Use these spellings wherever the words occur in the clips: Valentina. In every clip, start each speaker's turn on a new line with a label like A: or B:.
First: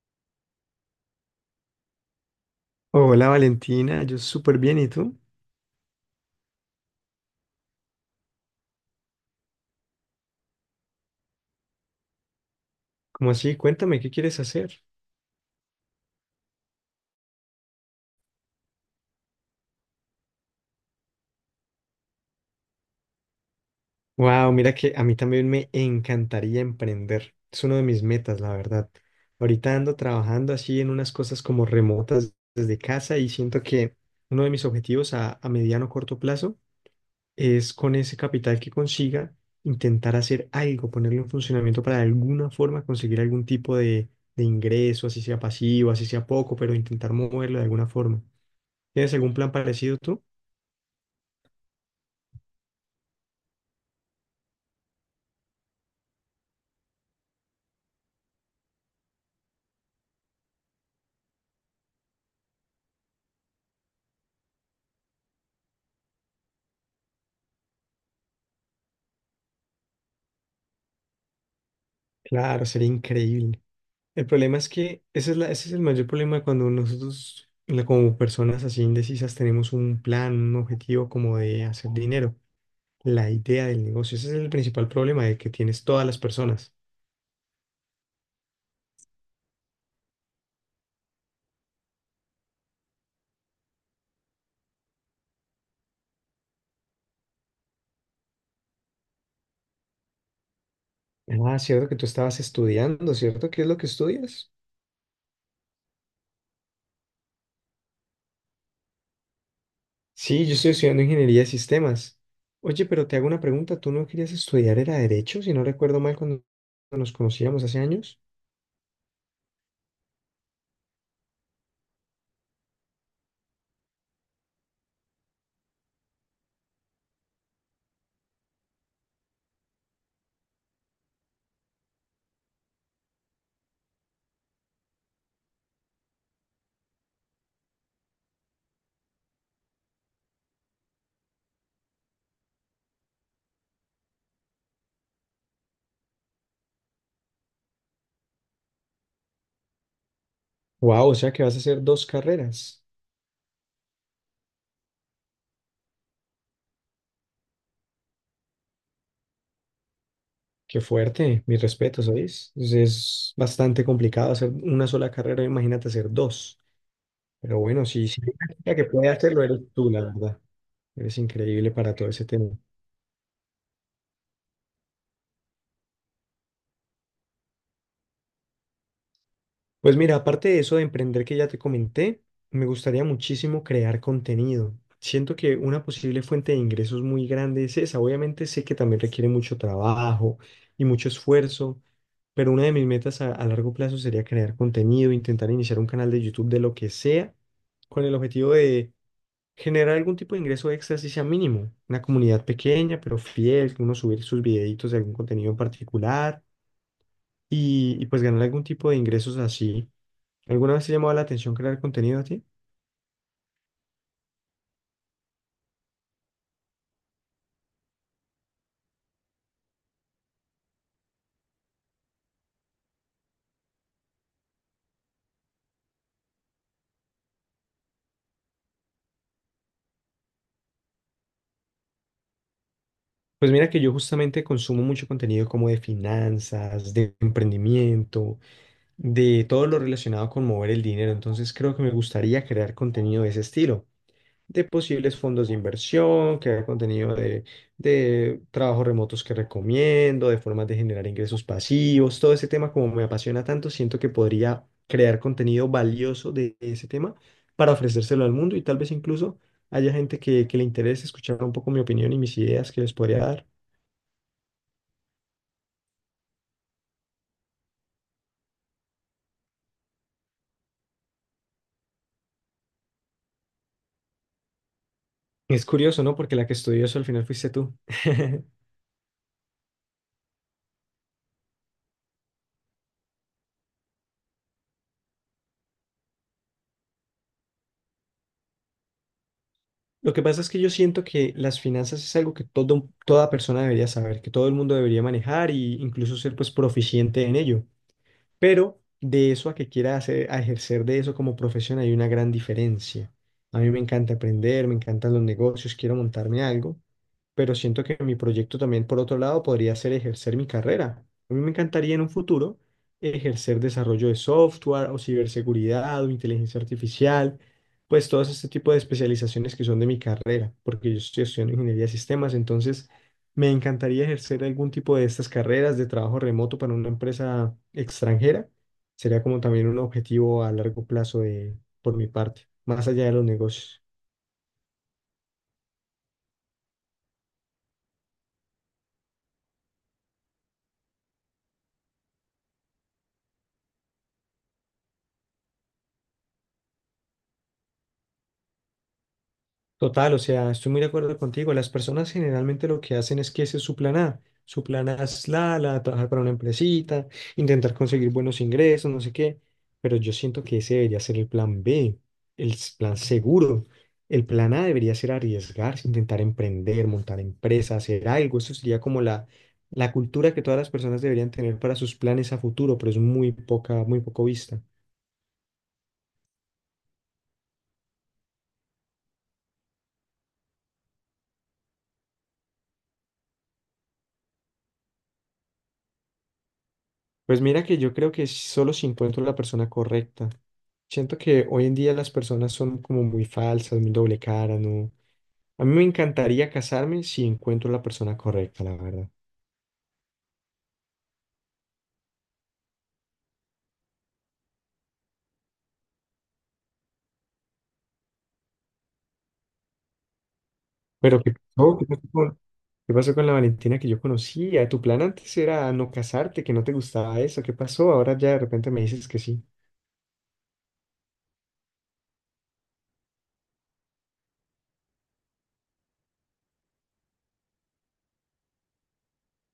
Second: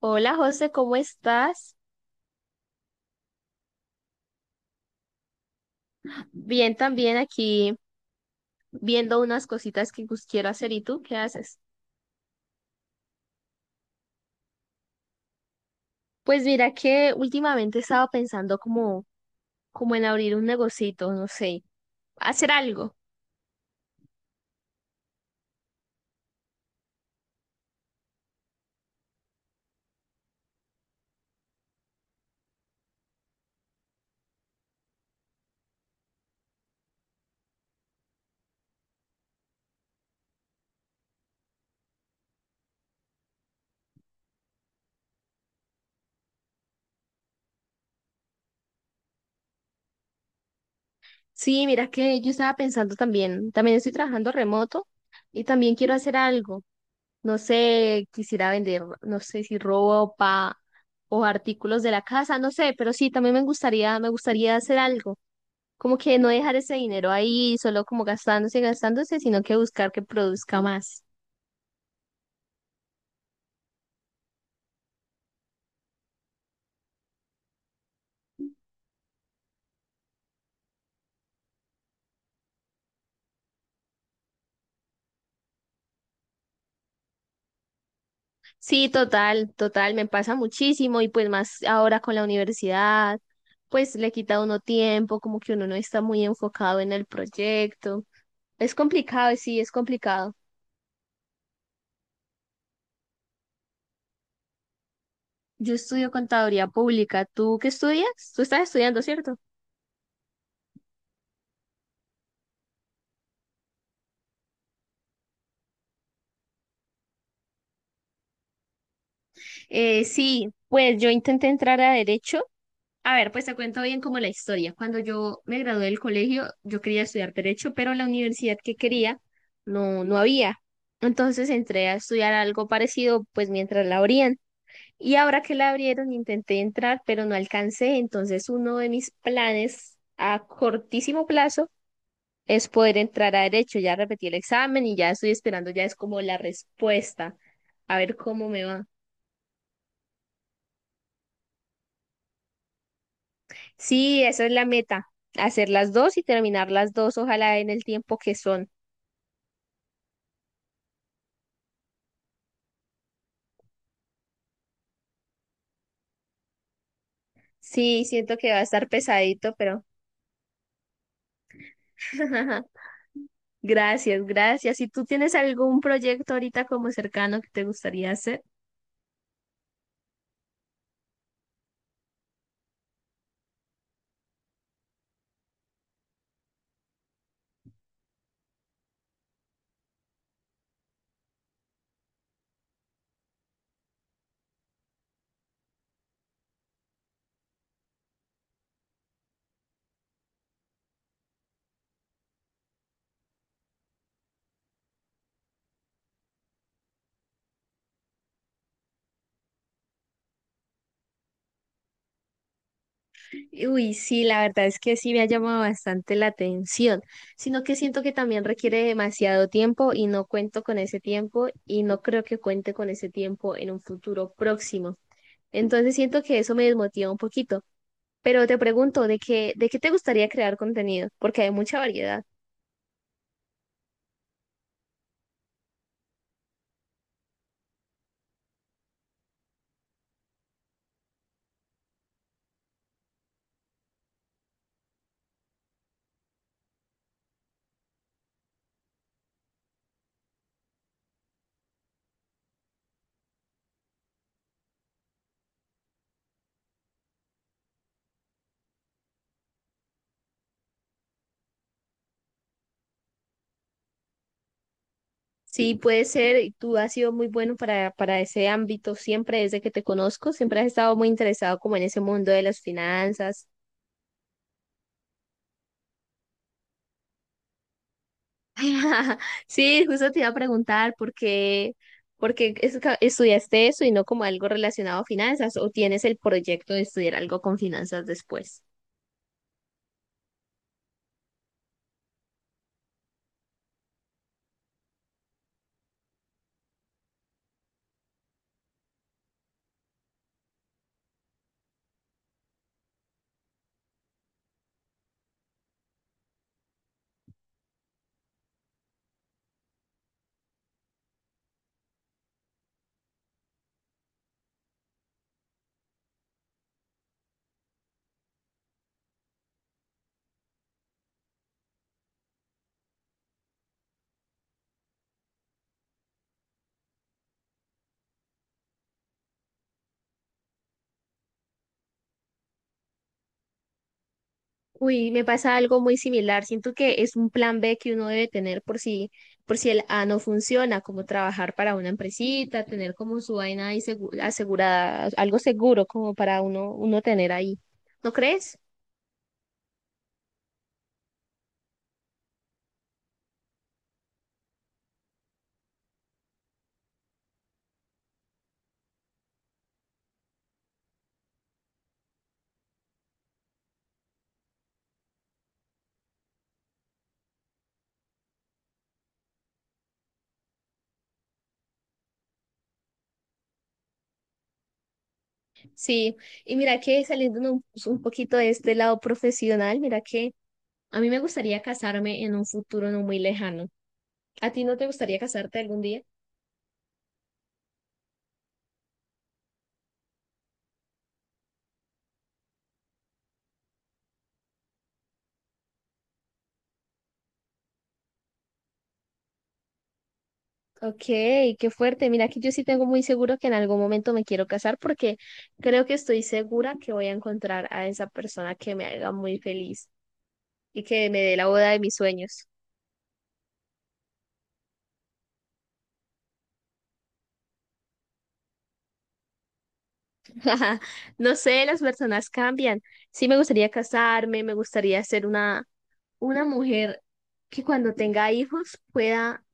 A: Hola José, ¿cómo estás?
B: Hola Valentina, yo súper bien, ¿y tú?
A: Bien, también aquí viendo unas cositas que pues, quiero hacer. ¿Y tú qué haces?
B: ¿Cómo así? Cuéntame, ¿qué quieres hacer?
A: Pues mira que últimamente estaba pensando como en abrir un negocito, no sé, hacer algo.
B: Wow, mira que a mí también me encantaría emprender. Es uno de mis metas, la verdad. Ahorita ando trabajando así en unas cosas como remotas desde casa y siento que uno de mis objetivos a mediano o corto plazo es con ese capital que consiga intentar hacer algo, ponerlo en funcionamiento para de alguna forma conseguir algún tipo de ingreso, así sea pasivo, así sea poco, pero intentar moverlo de alguna forma. ¿Tienes algún plan parecido tú?
A: Sí, mira que yo estaba pensando también, también estoy trabajando remoto y también quiero hacer algo. No sé, quisiera vender, no sé si ropa o artículos de la casa, no sé, pero sí, también me gustaría hacer algo. Como que no dejar ese dinero ahí solo como gastándose y gastándose, sino que buscar que produzca más.
B: Claro, sería increíble. El problema es que ese es el mayor problema cuando nosotros, como personas así indecisas, tenemos un plan, un objetivo como de hacer dinero, la idea del negocio. Ese es el principal problema de que tienes todas las personas.
A: Sí, total, total, me pasa muchísimo y pues más ahora con la universidad, pues le quita a uno tiempo, como que uno no está muy enfocado en el proyecto. Es complicado, sí, es complicado.
B: Ah, cierto que tú estabas estudiando, ¿cierto? ¿Qué es lo que estudias?
A: Yo estudio contaduría pública. ¿Tú qué estudias? Tú estás estudiando, ¿cierto?
B: Sí, yo estoy estudiando ingeniería de sistemas. Oye, pero te hago una pregunta. ¿Tú no querías estudiar, era derecho, si no recuerdo mal, cuando nos conocíamos hace años?
A: Sí, pues yo intenté entrar a derecho. A ver, pues te cuento bien como la historia. Cuando yo me gradué del colegio, yo quería estudiar derecho, pero la universidad que quería no, no había. Entonces entré a estudiar algo parecido, pues mientras la abrían. Y ahora que la abrieron, intenté entrar, pero no alcancé. Entonces uno de mis planes a cortísimo plazo es poder entrar a derecho. Ya repetí el examen y ya estoy esperando, ya es como la respuesta, a ver cómo me va.
B: Wow, o sea que vas a hacer dos carreras.
A: Sí, esa es la meta, hacer las dos y terminar las dos, ojalá en el tiempo que son.
B: Qué fuerte, mis respetos, ¿sabes? Es bastante complicado hacer una sola carrera, imagínate hacer dos. Pero bueno,
A: Sí,
B: sí, sí,
A: siento que va a
B: la que
A: estar
B: puede hacerlo
A: pesadito,
B: eres
A: pero
B: tú, la verdad. Eres increíble para todo ese tema.
A: gracias, gracias. ¿Y tú tienes algún proyecto ahorita como cercano que te gustaría hacer?
B: Pues mira, aparte de eso de emprender que ya te comenté, me gustaría muchísimo crear contenido. Siento que una posible fuente de ingresos muy grande es esa. Obviamente sé que también requiere mucho trabajo y mucho esfuerzo, pero una de mis metas a largo plazo sería crear contenido, intentar iniciar un canal de YouTube de lo que sea, con el objetivo de generar algún tipo de ingreso extra, si sea mínimo. Una comunidad pequeña, pero fiel, que uno subir sus videitos de algún contenido en particular y pues ganar algún tipo de ingresos así. ¿Alguna vez te ha llamado la atención crear contenido a ti?
A: Uy, sí, la verdad es que sí me ha llamado bastante la atención, sino que siento que también requiere demasiado tiempo y no cuento con ese tiempo y no creo que cuente con ese tiempo en un futuro próximo. Entonces siento que eso me desmotiva un poquito. Pero te pregunto, ¿de qué te gustaría crear contenido? Porque hay mucha variedad.
B: Pues mira que yo justamente consumo mucho contenido como de finanzas, de emprendimiento, de todo lo relacionado con mover el dinero. Entonces creo que me gustaría crear contenido de ese estilo. De posibles fondos de inversión, que haga contenido de trabajos remotos que recomiendo, de formas de generar ingresos pasivos, todo ese tema como me apasiona tanto, siento que podría crear contenido valioso de ese tema para ofrecérselo al mundo y tal vez incluso haya gente que le interese escuchar un poco mi opinión y mis ideas que les podría dar.
A: Sí, puede ser, y tú has sido muy bueno para ese ámbito siempre desde que te conozco, siempre has estado muy interesado como en ese mundo de las finanzas.
B: Es curioso, ¿no? Porque la que estudió eso al final fuiste tú.
A: Sí, justo te iba a preguntar por qué estudiaste eso y no como algo relacionado a finanzas o tienes el proyecto de estudiar algo con finanzas después.
B: Lo que pasa es que yo siento que las finanzas es algo que todo, toda persona debería saber, que todo el mundo debería manejar e incluso ser pues proficiente en ello. Pero de eso a que quiera hacer, a ejercer de eso como profesión hay una gran diferencia. A mí me encanta aprender, me encantan los negocios, quiero montarme algo, pero siento que mi proyecto también, por otro lado, podría ser ejercer mi carrera. A mí me encantaría en un futuro ejercer desarrollo de software o ciberseguridad o inteligencia artificial, pues todos este tipo de especializaciones que son de mi carrera, porque yo estoy estudiando ingeniería de sistemas, entonces me encantaría ejercer algún tipo de estas carreras de trabajo remoto para una empresa extranjera. Sería como también un objetivo a largo plazo de, por mi parte, más allá de los negocios.
A: Uy, me pasa algo muy similar. Siento que es un plan B que uno debe tener por si el A no funciona, como trabajar para una empresita, tener como su vaina ahí asegurada, algo seguro como para uno, tener ahí. ¿No crees?
B: Total, o sea, estoy muy de acuerdo contigo. Las personas generalmente lo que hacen es que ese es su plan A. Su plan A es de trabajar para una empresita, intentar conseguir buenos ingresos, no sé qué. Pero yo siento que ese debería ser el plan B, el plan seguro. El plan A debería ser arriesgarse, intentar emprender, montar empresa, hacer algo. Eso sería como la cultura que todas las personas deberían tener para sus planes a futuro, pero es muy poca, muy poco vista.
A: Sí. Y mira que saliendo pues, un poquito de este lado profesional, mira que a mí me gustaría casarme en un futuro no muy lejano. ¿A ti no te gustaría casarte algún día?
B: Pues mira que yo creo que solo si encuentro la persona correcta. Siento que hoy en día las personas son como muy falsas, muy doble cara, ¿no? A mí me encantaría casarme si encuentro la persona correcta, la verdad.
A: Ok, qué fuerte. Mira que yo sí tengo muy seguro que en algún momento me quiero casar porque creo que estoy segura que voy a encontrar a esa persona que me haga muy feliz y que
B: Pero
A: me
B: ¿qué
A: dé la boda
B: pasó?
A: de mis sueños.
B: ¿Qué pasó con la Valentina que yo conocía? Tu plan antes era no casarte, que no te gustaba eso. ¿Qué pasó? Ahora ya de repente me dices que sí.
A: No sé, las personas cambian. Sí me gustaría casarme, me gustaría ser una mujer que cuando tenga hijos pueda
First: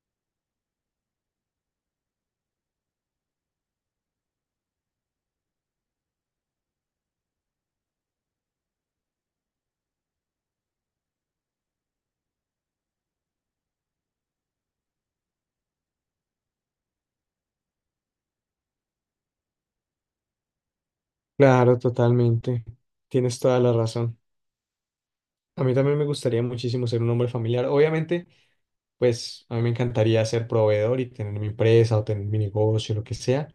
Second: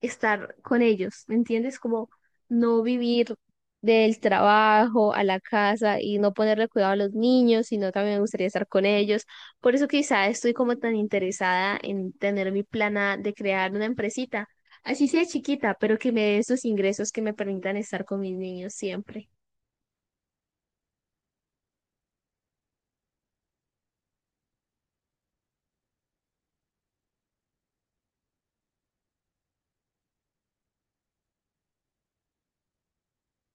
A: estar con ellos, ¿me entiendes? Como no vivir del trabajo a la casa y no ponerle cuidado a los niños, sino también me gustaría estar con ellos. Por eso quizá estoy como tan interesada en tener mi plana de crear una empresita, así sea chiquita, pero que me dé esos ingresos que me permitan estar con mis niños siempre.
B: Claro, totalmente. Tienes toda la razón. A mí también me gustaría muchísimo ser un hombre familiar. Obviamente, pues a mí me encantaría ser proveedor y tener mi empresa o tener mi negocio, lo que sea,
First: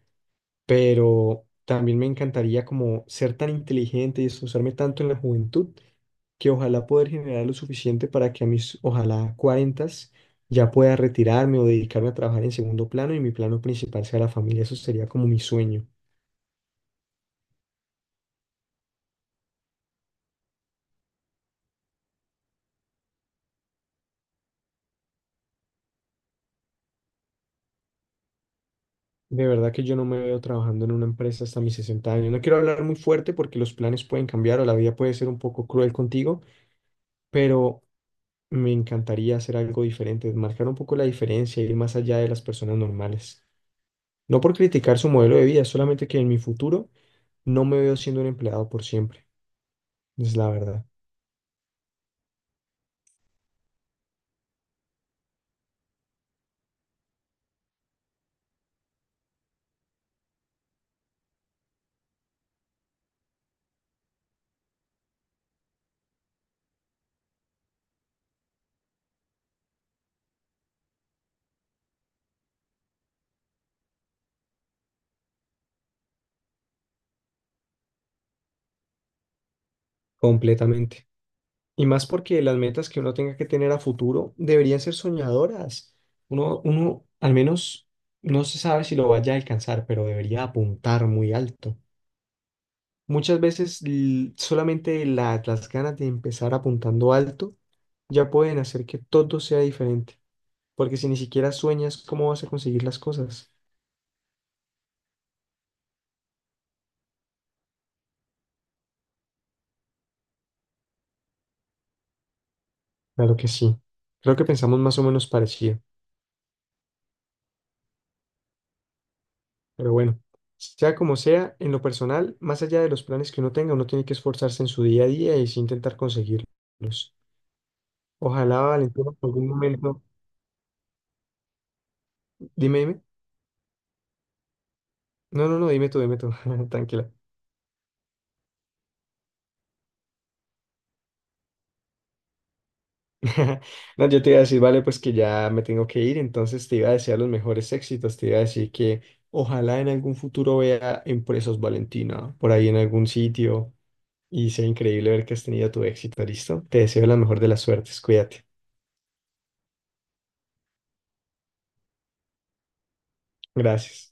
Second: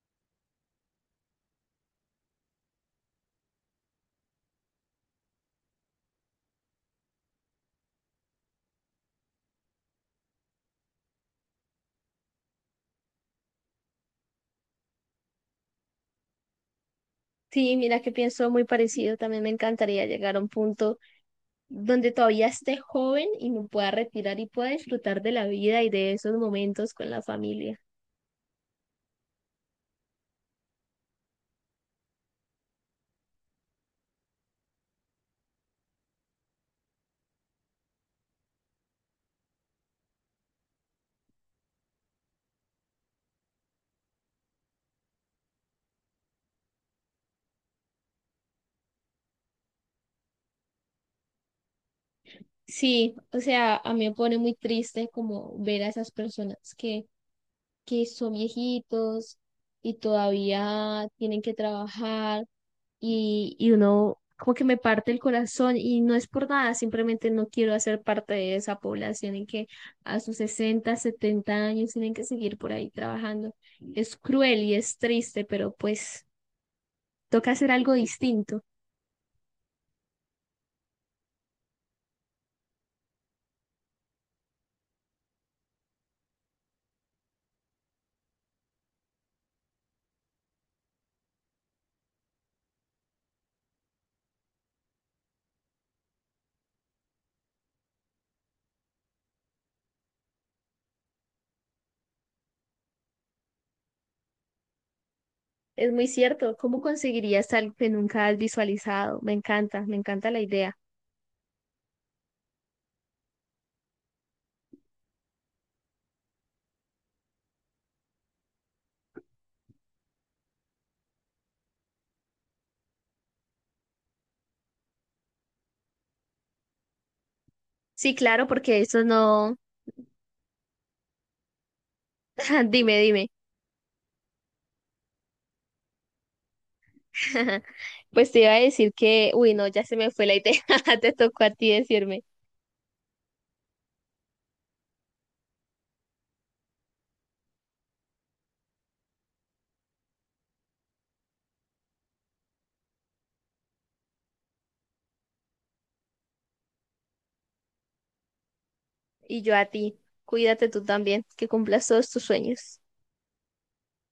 B: pero también me encantaría como ser tan inteligente y esforzarme tanto en la juventud que ojalá poder generar lo suficiente para que a mis, ojalá, cuarentas ya pueda retirarme o dedicarme a trabajar en segundo plano y mi plano principal sea la familia. Eso sería como mi sueño.
A: Sí, mira que pienso muy parecido. También me encantaría llegar a un punto donde todavía esté joven y me pueda retirar y pueda disfrutar de la vida y de esos momentos con la familia.
B: De verdad que yo no me veo trabajando en una empresa hasta mis 60 años. No quiero hablar muy fuerte porque los planes pueden cambiar o la vida puede ser un poco cruel contigo, pero me encantaría hacer algo diferente, marcar un poco la diferencia, ir más allá de las personas normales. No por criticar su modelo de vida, solamente que en mi futuro no me veo siendo un empleado por siempre. Es la verdad,
A: Sí, o sea, a mí me pone muy triste como ver a esas personas que son viejitos y todavía tienen que trabajar y uno como que me parte el corazón y no es por nada, simplemente no quiero hacer parte de esa población en que a sus 60, 70 años tienen que seguir por ahí trabajando. Es cruel y es triste, pero pues toca hacer algo distinto.
B: completamente. Y más porque las metas que uno tenga que tener a futuro deberían ser soñadoras. Uno, uno al menos no se sabe si lo vaya a alcanzar, pero debería apuntar muy alto. Muchas veces solamente las ganas de empezar apuntando alto ya pueden hacer que todo sea diferente, porque si ni siquiera sueñas, ¿cómo vas a conseguir las cosas?
A: Es muy cierto, ¿cómo conseguirías algo que nunca has visualizado? Me encanta la idea.
B: Claro que sí. Creo que pensamos más o menos parecido. Pero bueno, sea como sea, en lo personal, más allá de los planes que uno tenga, uno tiene que esforzarse en su día a día y sí intentar conseguirlos.
A: Sí, claro,
B: Ojalá,
A: porque eso
B: Valentina, en algún
A: no.
B: momento, dime,
A: Dime,
B: dime.
A: dime.
B: No, no, no, dime tú, tranquila.
A: Pues te iba a decir que, uy, no, ya se me fue la idea. Te tocó a ti decirme.
B: No, yo te iba a decir, vale, pues que ya me tengo que ir, entonces te iba a desear los mejores éxitos, te iba a decir que ojalá en algún futuro vea Empresas Valentina por ahí en algún sitio y sea increíble ver que has tenido tu éxito, ¿listo? Te deseo la mejor de las suertes, cuídate.
A: Y yo a ti. Cuídate tú también, que cumplas todos tus sueños.
B: Gracias.